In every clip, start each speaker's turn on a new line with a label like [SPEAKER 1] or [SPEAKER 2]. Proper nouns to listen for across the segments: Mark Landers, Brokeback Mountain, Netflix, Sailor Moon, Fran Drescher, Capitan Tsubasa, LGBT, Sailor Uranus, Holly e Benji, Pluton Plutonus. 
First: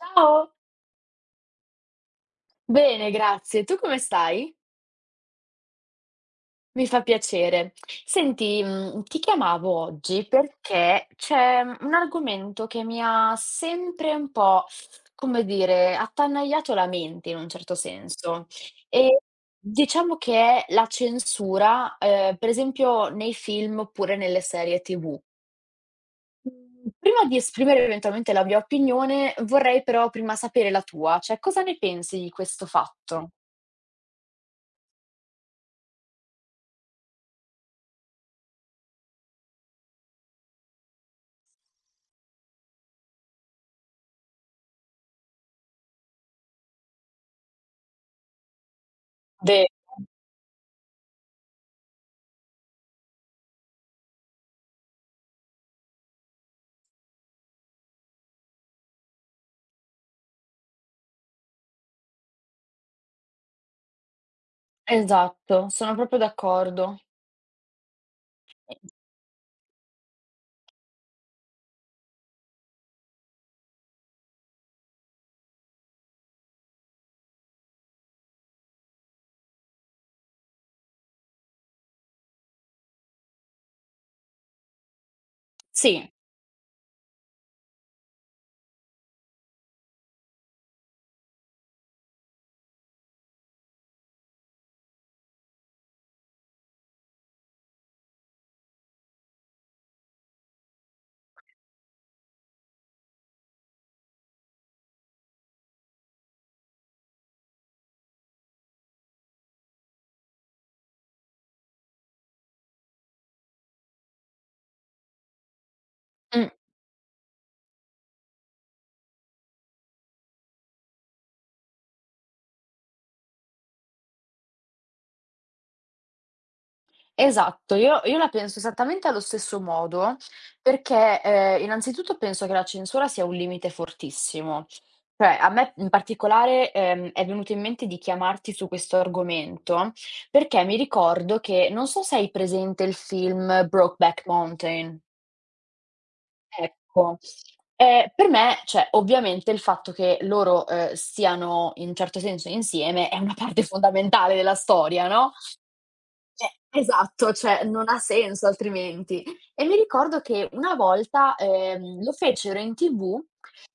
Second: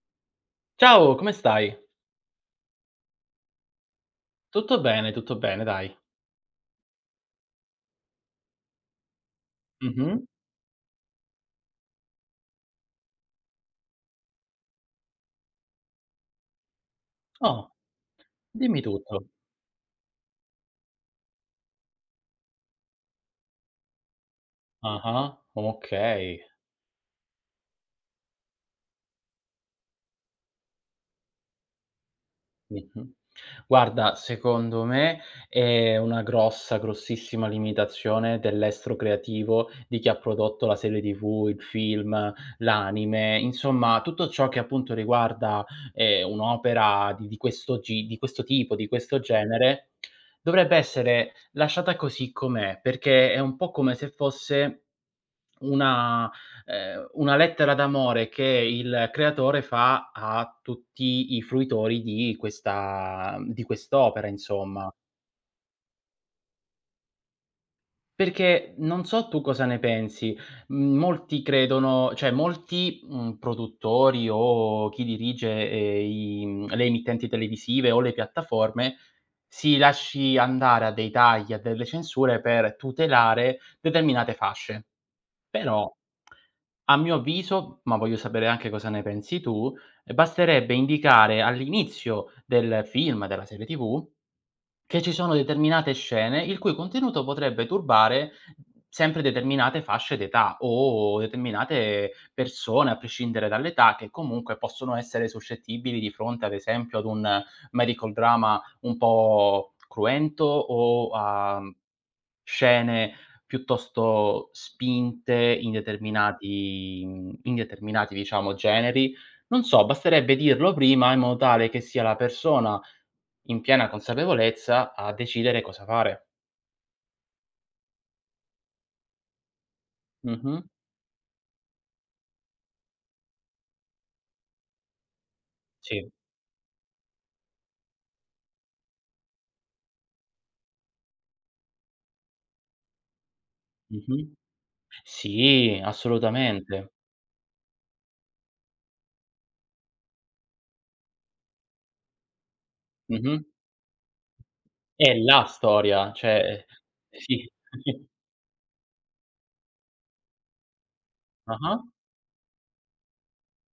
[SPEAKER 1] Ciao,
[SPEAKER 2] Ciao, come stai?
[SPEAKER 1] bene, grazie. Tu come stai?
[SPEAKER 2] Tutto bene, dai.
[SPEAKER 1] Mi fa piacere. Senti, ti chiamavo
[SPEAKER 2] Mh-mh.
[SPEAKER 1] oggi perché c'è un argomento che mi ha sempre un po', come dire, attanagliato la mente in un
[SPEAKER 2] Oh,
[SPEAKER 1] certo senso.
[SPEAKER 2] dimmi
[SPEAKER 1] E
[SPEAKER 2] tutto.
[SPEAKER 1] diciamo che è la censura, per esempio nei film oppure nelle serie TV.
[SPEAKER 2] Ah-ah, okay.
[SPEAKER 1] Mhmm, Prima di esprimere eventualmente la mia opinione, vorrei però prima sapere la tua, cioè cosa ne pensi di questo
[SPEAKER 2] Mh-mh.
[SPEAKER 1] fatto?
[SPEAKER 2] Guarda, secondo me è una grossa, grossissima limitazione dell'estro creativo di chi ha prodotto la serie TV, il film, l'anime, insomma tutto ciò che appunto riguarda, un'opera di questo gi di questo tipo, di questo
[SPEAKER 1] Ve
[SPEAKER 2] genere, dovrebbe essere lasciata così com'è, perché è un po' come se fosse una una lettera d'amore che il creatore fa a tutti i fruitori di quest'opera, insomma.
[SPEAKER 1] Esatto, sono proprio d'accordo.
[SPEAKER 2] Perché
[SPEAKER 1] E
[SPEAKER 2] non so tu cosa ne pensi, molti credono, cioè molti, produttori o chi dirige, le emittenti televisive o le piattaforme, si lasci andare a dei tagli, a delle censure per tutelare determinate fasce. Però,
[SPEAKER 1] Sì,
[SPEAKER 2] a mio avviso, ma voglio sapere anche cosa ne pensi tu, basterebbe indicare all'inizio del film, della serie TV che ci sono determinate scene il cui contenuto potrebbe turbare sempre determinate fasce d'età o determinate persone, a prescindere dall'età, che comunque possono essere suscettibili di fronte, ad esempio, ad un medical drama un po' cruento o a scene piuttosto spinte in
[SPEAKER 1] mh,
[SPEAKER 2] determinati mhmm, in determinati, diciamo, generi. Non so, basterebbe dirlo prima in modo tale che sia la persona in piena consapevolezza a decidere cosa fare.
[SPEAKER 1] esatto. Io la penso esattamente allo stesso modo
[SPEAKER 2] Mh-mh.
[SPEAKER 1] perché, innanzitutto penso che la censura sia un limite fortissimo. Cioè, a me in
[SPEAKER 2] Sì.
[SPEAKER 1] particolare, è venuto in mente di chiamarti su questo argomento perché mi ricordo che non so se hai presente il film Brokeback
[SPEAKER 2] Mh-mh.
[SPEAKER 1] Mountain.
[SPEAKER 2] Sì, assolutamente.
[SPEAKER 1] Ecco, per me, cioè, ovviamente il fatto che loro, siano in un certo senso insieme è una
[SPEAKER 2] Mh-mh.
[SPEAKER 1] parte fondamentale della storia,
[SPEAKER 2] È
[SPEAKER 1] no,
[SPEAKER 2] la storia, cioè
[SPEAKER 1] esatto,
[SPEAKER 2] sì.
[SPEAKER 1] cioè non ha senso altrimenti. E mi ricordo che una volta,
[SPEAKER 2] Ah-ah.
[SPEAKER 1] lo fecero in TV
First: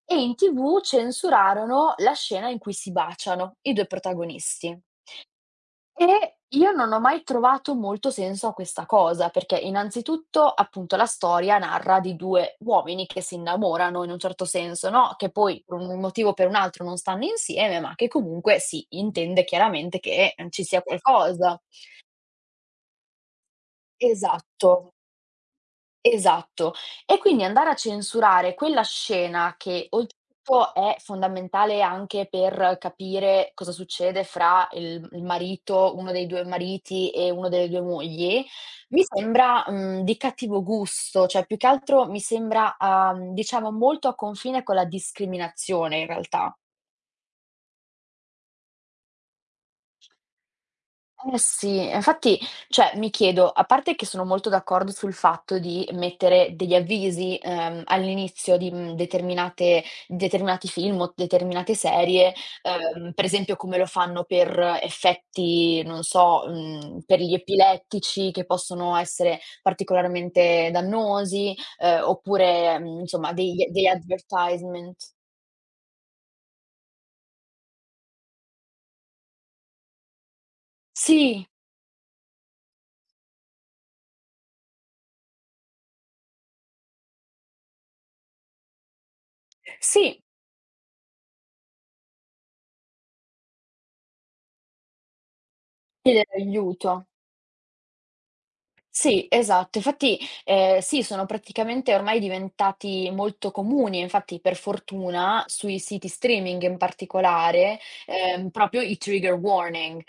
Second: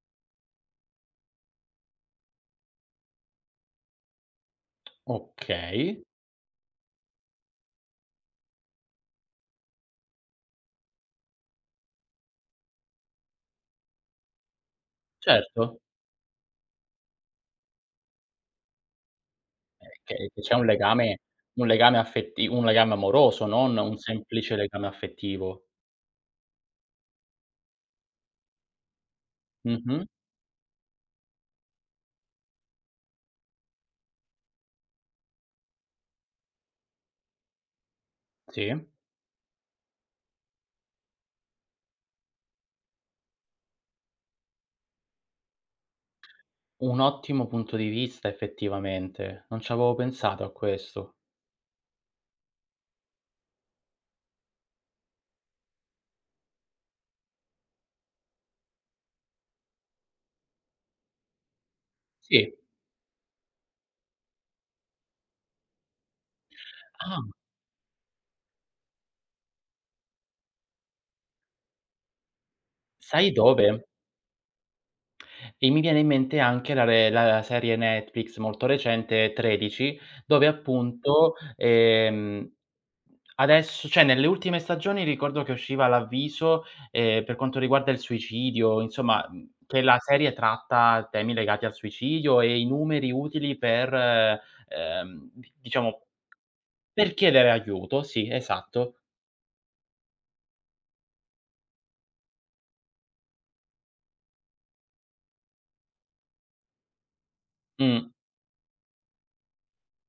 [SPEAKER 1] e in TV censurarono la scena in cui si baciano i 2 protagonisti.
[SPEAKER 2] Okay,
[SPEAKER 1] E io non ho mai trovato molto senso a questa cosa, perché innanzitutto, appunto, la storia narra di 2 uomini che si innamorano in un certo senso, no, che poi per
[SPEAKER 2] certo.
[SPEAKER 1] un motivo o per un altro non stanno insieme, ma che comunque si intende
[SPEAKER 2] Eh,
[SPEAKER 1] chiaramente
[SPEAKER 2] che
[SPEAKER 1] che,
[SPEAKER 2] che c'è
[SPEAKER 1] ci sia qualcosa.
[SPEAKER 2] un legame affetti un legame amoroso, non un semplice
[SPEAKER 1] Esatto.
[SPEAKER 2] legame affettivo.
[SPEAKER 1] Esatto. E quindi andare a censurare quella scena che
[SPEAKER 2] Mh-mh.
[SPEAKER 1] oltretutto è fondamentale anche per capire cosa succede fra il marito uno dei 2 mariti e uno delle 2 mogli,
[SPEAKER 2] Sì.
[SPEAKER 1] mi sembra, di cattivo gusto, cioè più che altro mi sembra, diciamo molto a confine con la discriminazione in realtà.
[SPEAKER 2] Un ottimo punto di vista effettivamente, non ci avevo pensato a questo.
[SPEAKER 1] Eh sì, e infatti cioè mi chiedo, a parte che sono molto d'accordo sul fatto di mettere degli avvisi, all'inizio di, mhmm, determinate determinati film o determinate serie,
[SPEAKER 2] Sì.
[SPEAKER 1] per esempio come lo fanno per effetti, non so,
[SPEAKER 2] Ah,
[SPEAKER 1] per gli epilettici che possono essere particolarmente dannosi, oppure,
[SPEAKER 2] sai
[SPEAKER 1] insomma degli
[SPEAKER 2] dove?
[SPEAKER 1] degli advertisement.
[SPEAKER 2] E mi viene in mente anche la serie Netflix molto recente, 13, dove appunto,
[SPEAKER 1] Sì,
[SPEAKER 2] adesso cioè nelle ultime stagioni ricordo che usciva l'avviso, per quanto riguarda il suicidio, insomma, che la
[SPEAKER 1] sì,
[SPEAKER 2] serie tratta temi legati al suicidio e i numeri utili per, ehm, di diciamo,
[SPEAKER 1] chiedere aiuto.
[SPEAKER 2] per chiedere aiuto, sì, esatto.
[SPEAKER 1] Sì, esatto. Infatti, sì, sono praticamente ormai diventati molto comuni, infatti per fortuna sui siti streaming in particolare,
[SPEAKER 2] Mh,
[SPEAKER 1] proprio i trigger warning.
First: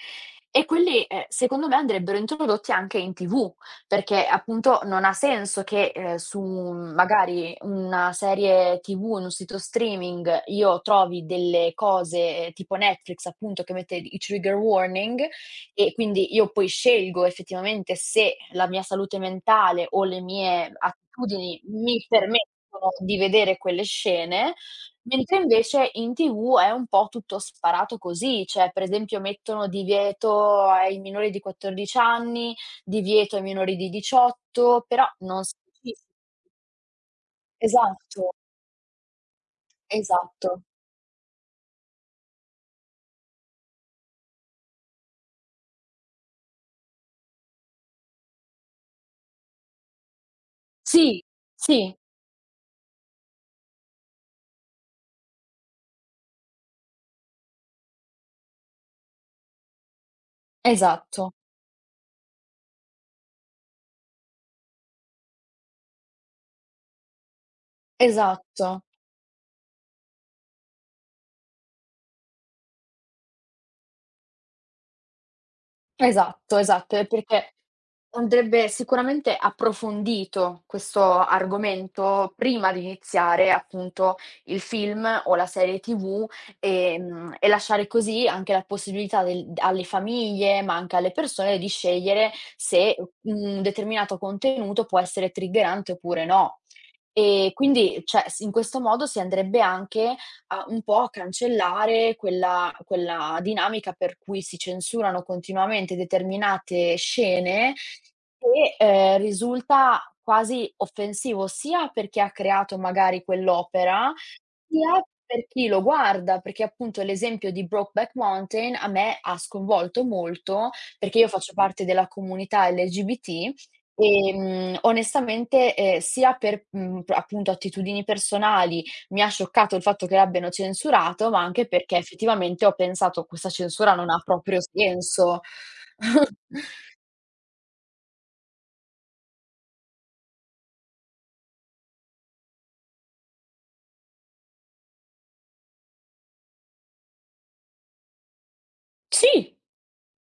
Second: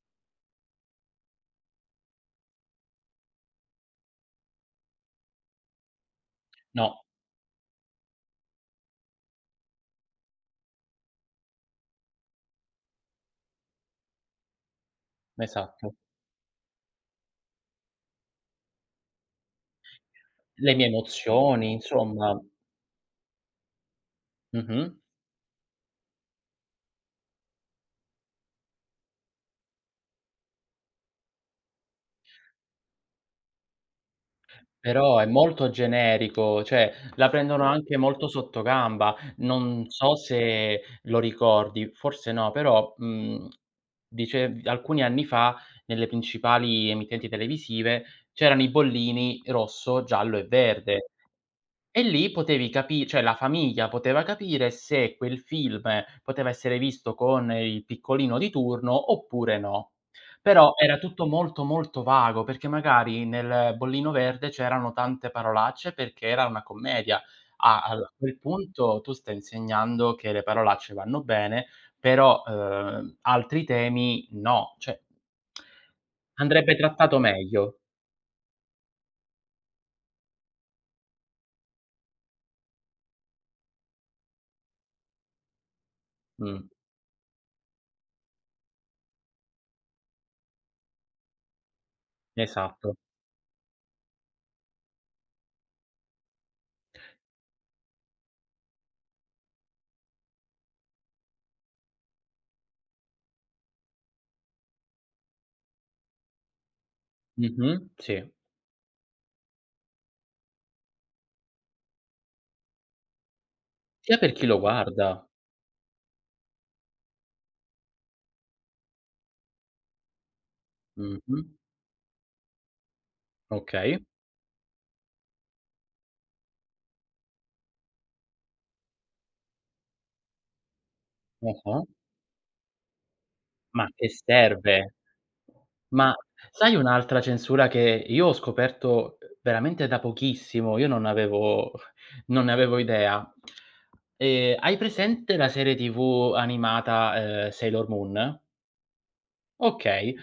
[SPEAKER 1] E quelli, secondo me andrebbero introdotti anche in TV, perché appunto non ha senso che, su
[SPEAKER 2] no,
[SPEAKER 1] magari una serie TV, in un sito streaming, io trovi delle cose tipo Netflix appunto che mette i trigger warning e
[SPEAKER 2] esatto.
[SPEAKER 1] quindi io poi scelgo effettivamente se la mia salute mentale o le
[SPEAKER 2] Le
[SPEAKER 1] mie
[SPEAKER 2] mie
[SPEAKER 1] attitudini
[SPEAKER 2] emozioni,
[SPEAKER 1] mi
[SPEAKER 2] insomma.
[SPEAKER 1] permettono di vedere quelle scene,
[SPEAKER 2] Mh-mh.
[SPEAKER 1] mentre invece in TV è un po' tutto sparato così, cioè per esempio mettono divieto ai minori di 14 anni, divieto ai minori di 18, però
[SPEAKER 2] Però è
[SPEAKER 1] non
[SPEAKER 2] molto
[SPEAKER 1] specifi
[SPEAKER 2] generico, cioè la prendono anche molto
[SPEAKER 1] esatto,
[SPEAKER 2] sottogamba. Non so
[SPEAKER 1] esatto.
[SPEAKER 2] se lo ricordi, forse no, però, dice alcuni anni fa nelle principali emittenti televisive c'erano i bollini rosso, giallo e verde.
[SPEAKER 1] Sì, sì,
[SPEAKER 2] E lì potevi capi cioè la famiglia poteva capire se quel film poteva essere visto con il piccolino di turno oppure no. Però era tutto
[SPEAKER 1] esatto,
[SPEAKER 2] molto, molto vago, perché magari nel bollino verde c'erano tante parolacce perché era una commedia. A quel
[SPEAKER 1] esatto.
[SPEAKER 2] punto tu stai insegnando che le parolacce vanno bene, però, altri temi no, cioè
[SPEAKER 1] Esatto,
[SPEAKER 2] andrebbe
[SPEAKER 1] esatto, e
[SPEAKER 2] trattato
[SPEAKER 1] perché
[SPEAKER 2] meglio.
[SPEAKER 1] andrebbe sicuramente approfondito questo argomento prima di iniziare, appunto, il film o la serie TV,
[SPEAKER 2] Mh,
[SPEAKER 1] e lasciare così anche la possibilità del alle famiglie, ma anche alle persone, di scegliere
[SPEAKER 2] esatto.
[SPEAKER 1] se un determinato contenuto può essere triggerante oppure no. E quindi, cioè, s in questo modo si andrebbe anche a un po' a cancellare quella dinamica per cui si censurano continuamente determinate
[SPEAKER 2] Mh-mh,
[SPEAKER 1] scene
[SPEAKER 2] sì.
[SPEAKER 1] e, risulta quasi offensivo sia per chi ha creato magari quell'opera,
[SPEAKER 2] Sia per chi lo
[SPEAKER 1] sia
[SPEAKER 2] guarda.
[SPEAKER 1] per chi lo guarda, perché appunto l'esempio di Brokeback Mountain a me ha sconvolto molto, perché io
[SPEAKER 2] Mh-mh.
[SPEAKER 1] faccio parte della comunità LGBT,
[SPEAKER 2] Okay.
[SPEAKER 1] onestamente, sia per, mhmm, p appunto attitudini personali mi ha scioccato il fatto che l'abbiano censurato, ma anche
[SPEAKER 2] Ah-ah.
[SPEAKER 1] perché effettivamente ho pensato: "Questa
[SPEAKER 2] Ma
[SPEAKER 1] censura
[SPEAKER 2] che
[SPEAKER 1] non ha proprio
[SPEAKER 2] serve?
[SPEAKER 1] senso."
[SPEAKER 2] Ma sai un'altra censura che io ho scoperto veramente da pochissimo, io non ne avevo idea. Hai presente la serie TV animata, Sailor Moon?
[SPEAKER 1] Sì,
[SPEAKER 2] Okay.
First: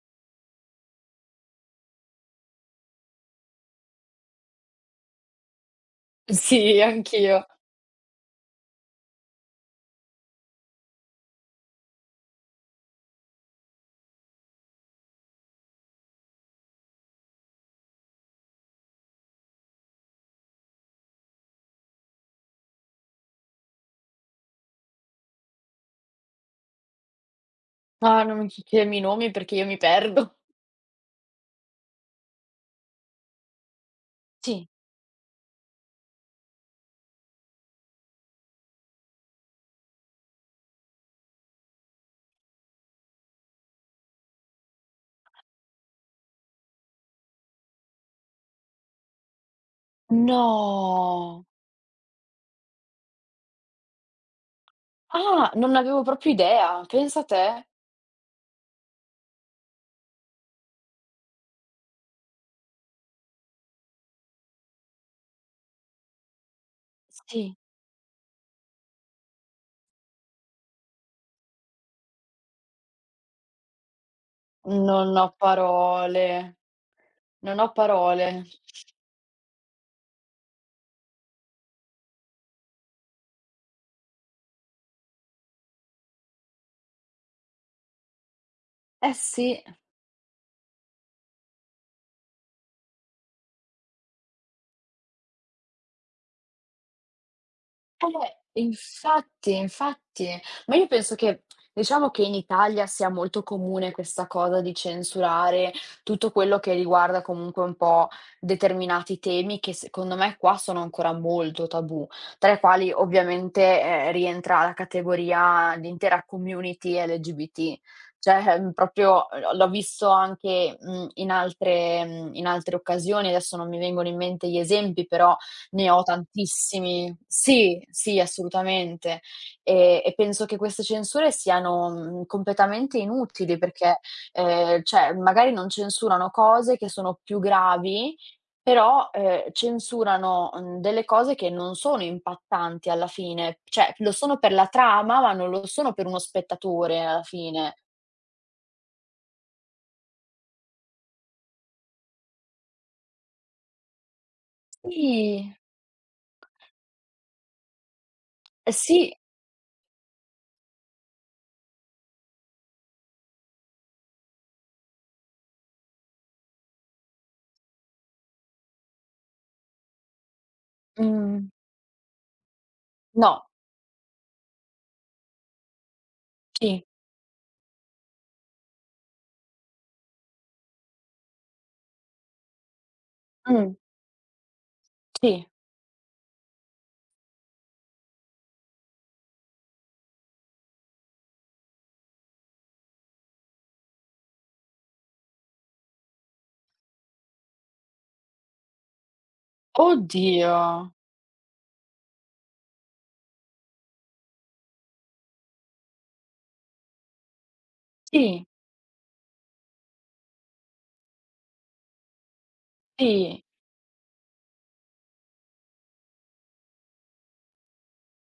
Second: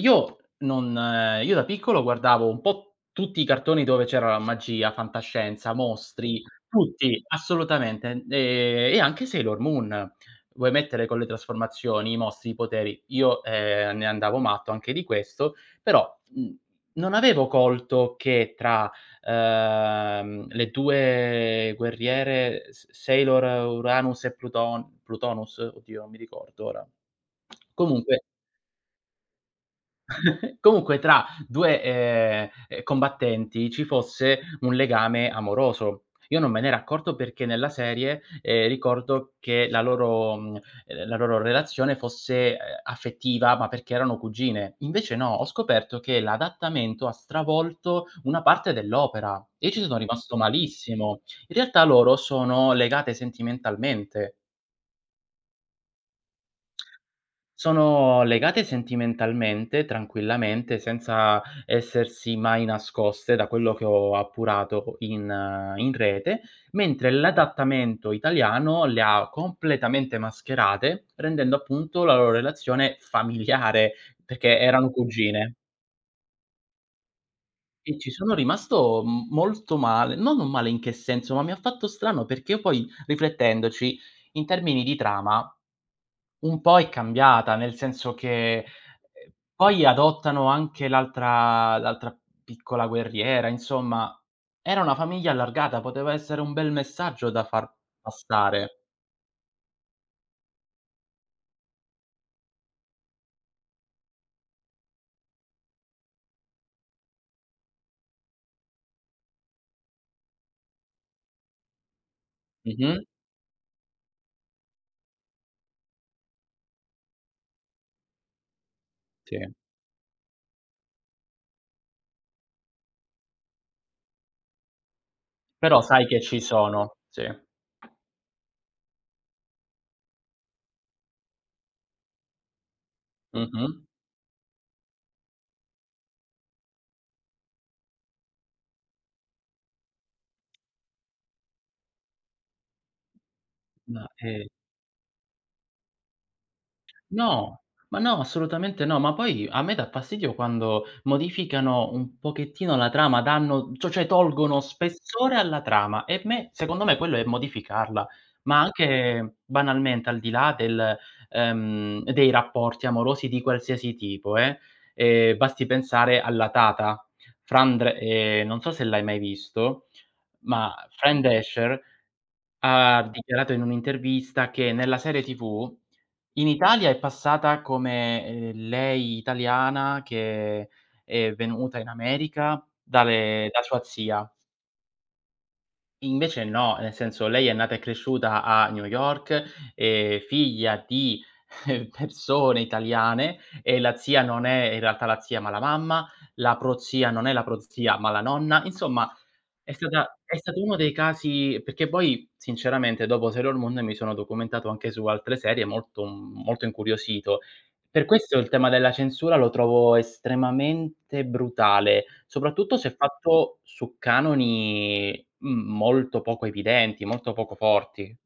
[SPEAKER 2] Io non io da piccolo guardavo un po' tutti i cartoni dove c'era la magia, fantascienza, mostri,
[SPEAKER 1] sì,
[SPEAKER 2] tutti,
[SPEAKER 1] anch'io.
[SPEAKER 2] assolutamente. E anche Sailor Moon. Vuoi mettere con le trasformazioni, i mostri, i poteri. Io, ne andavo matto anche di questo, però, non avevo colto che tra, le 2 guerriere S Sailor Uranus e Pluton Plutonus? Oddio, non mi ricordo ora. Comunque.
[SPEAKER 1] Ma non mi chiedermi i nomi perché io mi perdo.
[SPEAKER 2] Comunque tra 2, combattenti ci fosse
[SPEAKER 1] Sì.
[SPEAKER 2] un legame amoroso. Io non me n'ero accorto perché nella serie, ricordo che la loro relazione fosse, affettiva, ma perché erano cugine. Invece no, ho scoperto che l'adattamento ha stravolto una parte dell'opera e io ci sono rimasto malissimo.
[SPEAKER 1] No!
[SPEAKER 2] In realtà loro sono legate sentimentalmente.
[SPEAKER 1] Ah, non ne avevo proprio idea, pensa te.
[SPEAKER 2] Sono legate sentimentalmente, tranquillamente, senza essersi mai nascoste, da quello che ho appurato in rete, mentre
[SPEAKER 1] Sì.
[SPEAKER 2] l'adattamento italiano le ha completamente mascherate, rendendo appunto la loro relazione familiare, perché erano
[SPEAKER 1] Non ho
[SPEAKER 2] cugine.
[SPEAKER 1] parole, non ho
[SPEAKER 2] E ci
[SPEAKER 1] parole.
[SPEAKER 2] sono rimasto m molto male, no non male in che senso, ma mi ha fatto strano perché io poi riflettendoci, in termini di trama, un po' è cambiata, nel senso che,
[SPEAKER 1] Eh sì.
[SPEAKER 2] poi adottano anche l'altra piccola guerriera, insomma era una famiglia allargata, poteva essere un bel messaggio da far passare.
[SPEAKER 1] Infatti, infatti. Ma io penso che diciamo che in Italia sia molto comune questa cosa di censurare tutto quello che riguarda comunque un po' determinati temi che secondo me qua sono ancora molto tabù, tra i quali
[SPEAKER 2] Mh-mh,
[SPEAKER 1] ovviamente, rientra la categoria l'intera community LGBT. Cioè, proprio
[SPEAKER 2] sì.
[SPEAKER 1] l'ho visto anche, in altre occasioni, adesso non mi vengono in mente gli esempi, però
[SPEAKER 2] Però
[SPEAKER 1] ne ho
[SPEAKER 2] sai che ci sono,
[SPEAKER 1] tantissimi.
[SPEAKER 2] sì.
[SPEAKER 1] Sì, sì, assolutamente. E penso che queste censure siano, completamente inutili
[SPEAKER 2] Mh-mh.
[SPEAKER 1] perché, cioè magari non censurano cose che sono più gravi, però, censurano, delle cose che non sono impattanti alla fine. Cioè,
[SPEAKER 2] No,
[SPEAKER 1] lo sono
[SPEAKER 2] ehm
[SPEAKER 1] per la trama, ma non lo sono per uno spettatore alla
[SPEAKER 2] No,
[SPEAKER 1] fine.
[SPEAKER 2] ma no, assolutamente no. Ma poi a me dà fastidio quando modificano un pochettino la trama, danno cioè tolgono spessore
[SPEAKER 1] Sì,
[SPEAKER 2] alla trama e me secondo me quello è modificarla, ma
[SPEAKER 1] eh sì,
[SPEAKER 2] anche banalmente al di là del dei rapporti amorosi di qualsiasi tipo, basti pensare alla Tata, Fran Dre non so se l'hai mai visto, ma Fran
[SPEAKER 1] mhmm,
[SPEAKER 2] Drescher ha
[SPEAKER 1] no,
[SPEAKER 2] dichiarato in un'intervista che nella serie TV in
[SPEAKER 1] sì,
[SPEAKER 2] Italia è passata come, lei italiana che è venuta in America dalle da
[SPEAKER 1] mh,
[SPEAKER 2] sua zia.
[SPEAKER 1] sì.
[SPEAKER 2] Invece no, nel senso lei è nata e cresciuta a New York, è figlia di persone italiane e la zia non è in realtà la zia, ma la mamma, la prozia non è la prozia, ma la nonna. Insomma è stata è
[SPEAKER 1] Oddio!
[SPEAKER 2] stato uno dei casi perché poi sinceramente dopo Sailor Moon mi sono documentato anche su altre serie molto molto incuriosito. Per questo
[SPEAKER 1] Sì,
[SPEAKER 2] il tema della censura lo trovo estremamente brutale, soprattutto se
[SPEAKER 1] sì.
[SPEAKER 2] fatto su canoni, molto poco evidenti, molto poco forti.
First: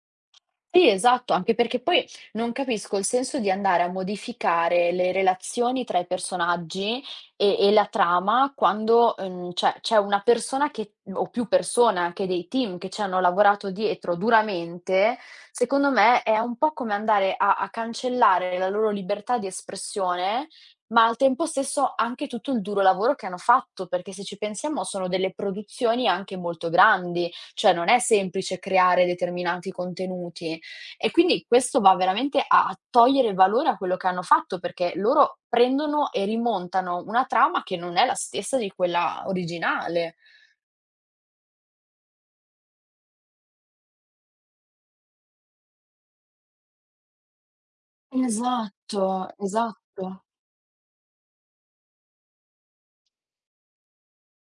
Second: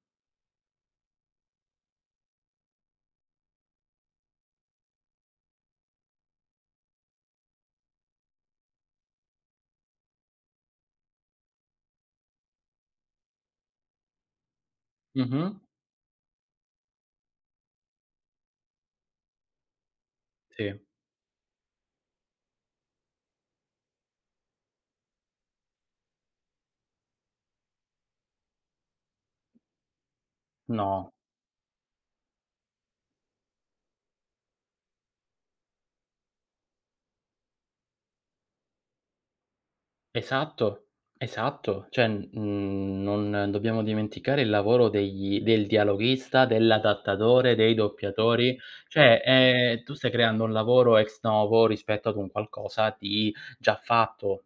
[SPEAKER 1] Sì, esatto, anche perché poi non capisco il senso di andare a modificare le relazioni tra i personaggi e la trama quando, cioè, c'è una persona che o più persone, anche dei team che ci hanno lavorato dietro duramente,
[SPEAKER 2] Mh-mh.
[SPEAKER 1] secondo me è un po' come andare a cancellare la loro libertà di espressione,
[SPEAKER 2] Sì.
[SPEAKER 1] ma al tempo stesso anche tutto il duro lavoro che hanno fatto, perché se ci pensiamo sono delle produzioni anche molto grandi, cioè non è semplice creare determinati contenuti. E
[SPEAKER 2] No.
[SPEAKER 1] quindi questo va veramente a togliere valore a quello che hanno fatto, perché loro prendono e rimontano una trama che non è la stessa di quella originale.
[SPEAKER 2] Esatto, esatto. Cioè, non dobbiamo dimenticare il lavoro degli del dialoghista, dell'adattatore, dei doppiatori.
[SPEAKER 1] Esatto,
[SPEAKER 2] Cioè, tu
[SPEAKER 1] esatto.
[SPEAKER 2] stai creando un lavoro ex novo rispetto ad un qualcosa di già fatto.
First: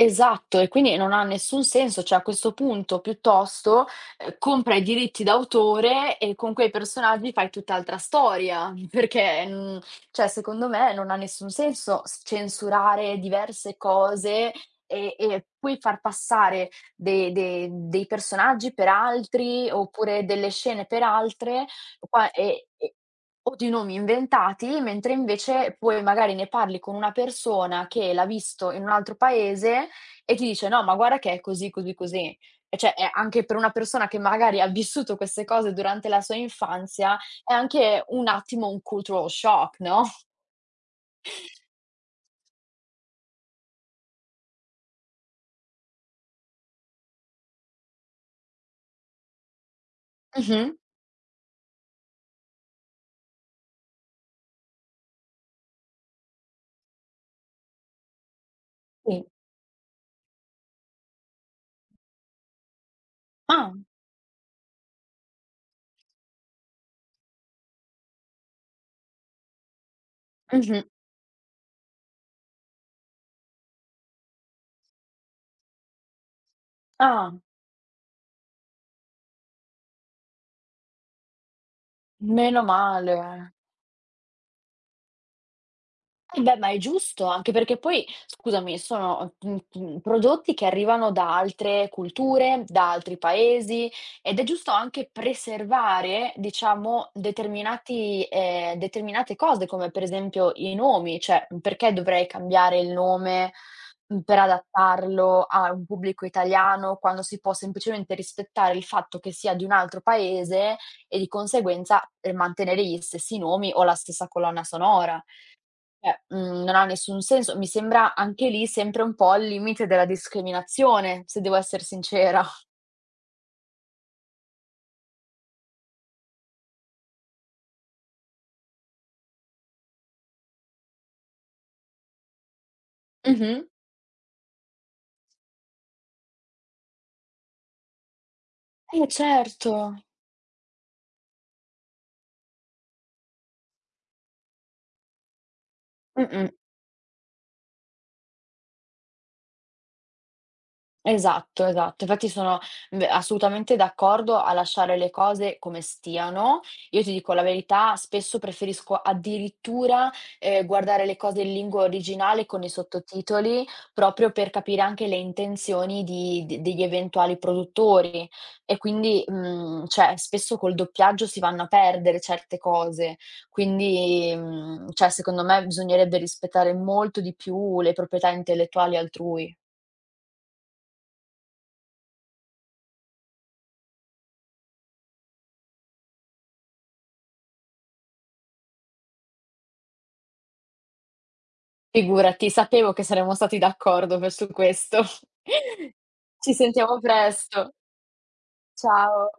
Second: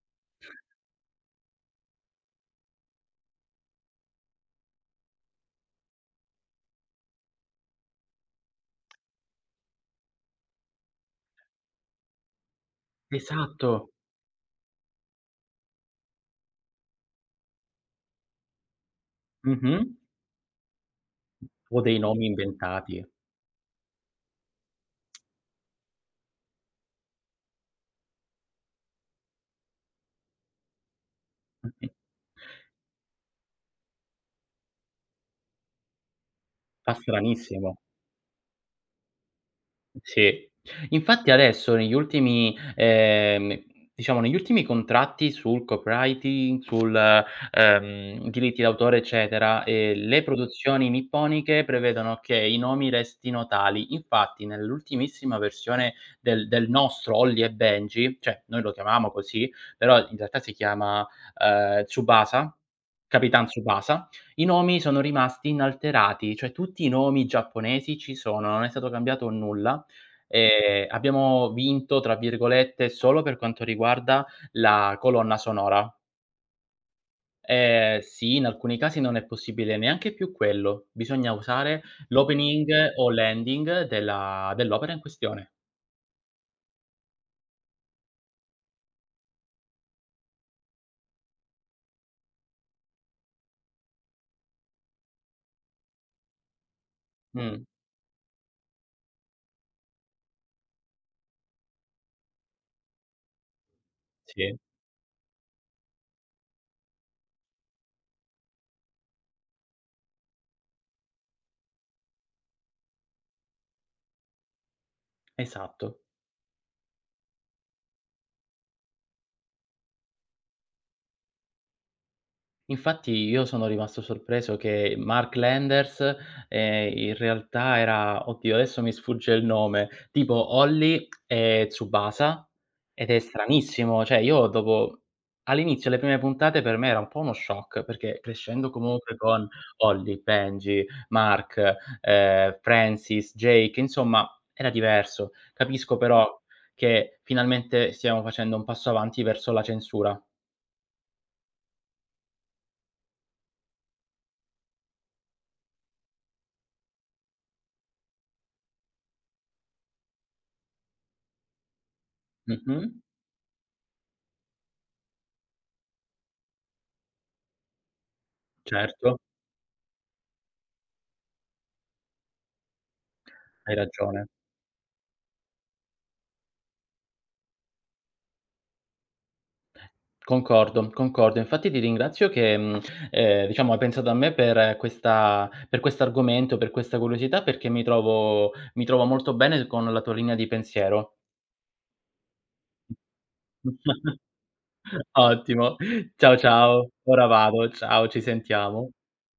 [SPEAKER 1] Esatto, e quindi non ha nessun senso, cioè a questo punto piuttosto, compra i diritti d'autore e con quei personaggi fai tutt'altra storia, perché, cioè secondo me non ha nessun senso s censurare
[SPEAKER 2] Esatto.
[SPEAKER 1] diverse cose e poi far passare de de dei personaggi per altri,
[SPEAKER 2] Mh-mh.
[SPEAKER 1] oppure delle scene per altre,
[SPEAKER 2] O dei nomi
[SPEAKER 1] qua e
[SPEAKER 2] inventati.
[SPEAKER 1] o di nomi inventati, mentre invece poi magari ne parli con una persona che l'ha visto in un altro paese e ti dice: "No, ma guarda che è così,
[SPEAKER 2] Mh-mh.
[SPEAKER 1] così, così". E cioè, è anche per una persona che magari ha vissuto queste cose durante la sua
[SPEAKER 2] Fa
[SPEAKER 1] infanzia, è
[SPEAKER 2] stranissimo.
[SPEAKER 1] anche un attimo un cultural shock, no?
[SPEAKER 2] Sì. Infatti adesso negli ultimi diciamo negli ultimi contratti sul copywriting, diritti d'autore, eccetera, le
[SPEAKER 1] Mh-mh.
[SPEAKER 2] produzioni nipponiche prevedono che i nomi restino tali. Infatti nell'ultimissima versione del nostro Holly e Benji, cioè noi lo chiamavamo
[SPEAKER 1] Sì.
[SPEAKER 2] così, però in realtà si chiama, Tsubasa, Capitan
[SPEAKER 1] Ah.
[SPEAKER 2] Tsubasa, i nomi sono rimasti inalterati, cioè tutti i nomi giapponesi ci sono, non è stato cambiato nulla.
[SPEAKER 1] Mh-mh.
[SPEAKER 2] Abbiamo "vinto" tra virgolette solo per quanto riguarda la colonna sonora.
[SPEAKER 1] Ah,
[SPEAKER 2] Sì, in alcuni casi non è possibile neanche più quello. Bisogna usare
[SPEAKER 1] meno
[SPEAKER 2] l'opening o
[SPEAKER 1] male.
[SPEAKER 2] l'ending della dell'opera in questione.
[SPEAKER 1] Eh beh, ma è giusto, anche perché poi, scusami, sono, prodotti che arrivano da altre culture, da altri paesi, ed è giusto anche preservare, diciamo,
[SPEAKER 2] Mh,
[SPEAKER 1] determinati determinate cose, come per esempio i nomi, cioè, perché dovrei cambiare il nome, per
[SPEAKER 2] sì,
[SPEAKER 1] adattarlo a un pubblico italiano, quando si può semplicemente rispettare il fatto che sia di un altro paese e di conseguenza, mantenere gli stessi nomi o la stessa colonna sonora.
[SPEAKER 2] esatto.
[SPEAKER 1] Cioè, non ha nessun senso. Mi sembra anche lì sempre un po' al limite della discriminazione, se devo esser sincera.
[SPEAKER 2] Infatti io sono rimasto sorpreso che Mark Landers, in realtà era oddio adesso mi sfugge il nome, tipo Holly e Tsubasa, ed è
[SPEAKER 1] Mh-mh.
[SPEAKER 2] stranissimo, cioè io dopo all'inizio le prime puntate per me era un po' uno shock, perché crescendo
[SPEAKER 1] Eh
[SPEAKER 2] comunque con
[SPEAKER 1] certo.
[SPEAKER 2] Holly, Benji, Mark, Francis, Jake, insomma era diverso. Capisco però
[SPEAKER 1] Mh-mh.
[SPEAKER 2] che finalmente stiamo facendo un passo avanti verso la censura.
[SPEAKER 1] Esatto, esatto. Infatti sono, assolutamente d'accordo a lasciare le cose come stiano. Io ti dico la verità, spesso preferisco addirittura, guardare le cose in lingua originale con i
[SPEAKER 2] Mh-mh,
[SPEAKER 1] sottotitoli, proprio per capire anche le intenzioni di de degli eventuali produttori. E
[SPEAKER 2] certo.
[SPEAKER 1] quindi, cioè spesso col doppiaggio si vanno a perdere certe cose.
[SPEAKER 2] Hai ragione.
[SPEAKER 1] Quindi, cioè secondo me bisognerebbe rispettare molto di più le proprietà intellettuali altrui.
[SPEAKER 2] Concordo, concordo. Infatti ti ringrazio che, diciamo hai pensato a me per questo argomento, per questa curiosità, perché mi trovo molto bene con la tua linea di pensiero.
[SPEAKER 1] Figurati, sapevo che saremmo stati d'accordo per su questo.
[SPEAKER 2] Ottimo. Ciao,
[SPEAKER 1] Ci
[SPEAKER 2] ciao.
[SPEAKER 1] sentiamo
[SPEAKER 2] Ora vado.
[SPEAKER 1] presto.
[SPEAKER 2] Ciao, ci sentiamo.
[SPEAKER 1] Ciao.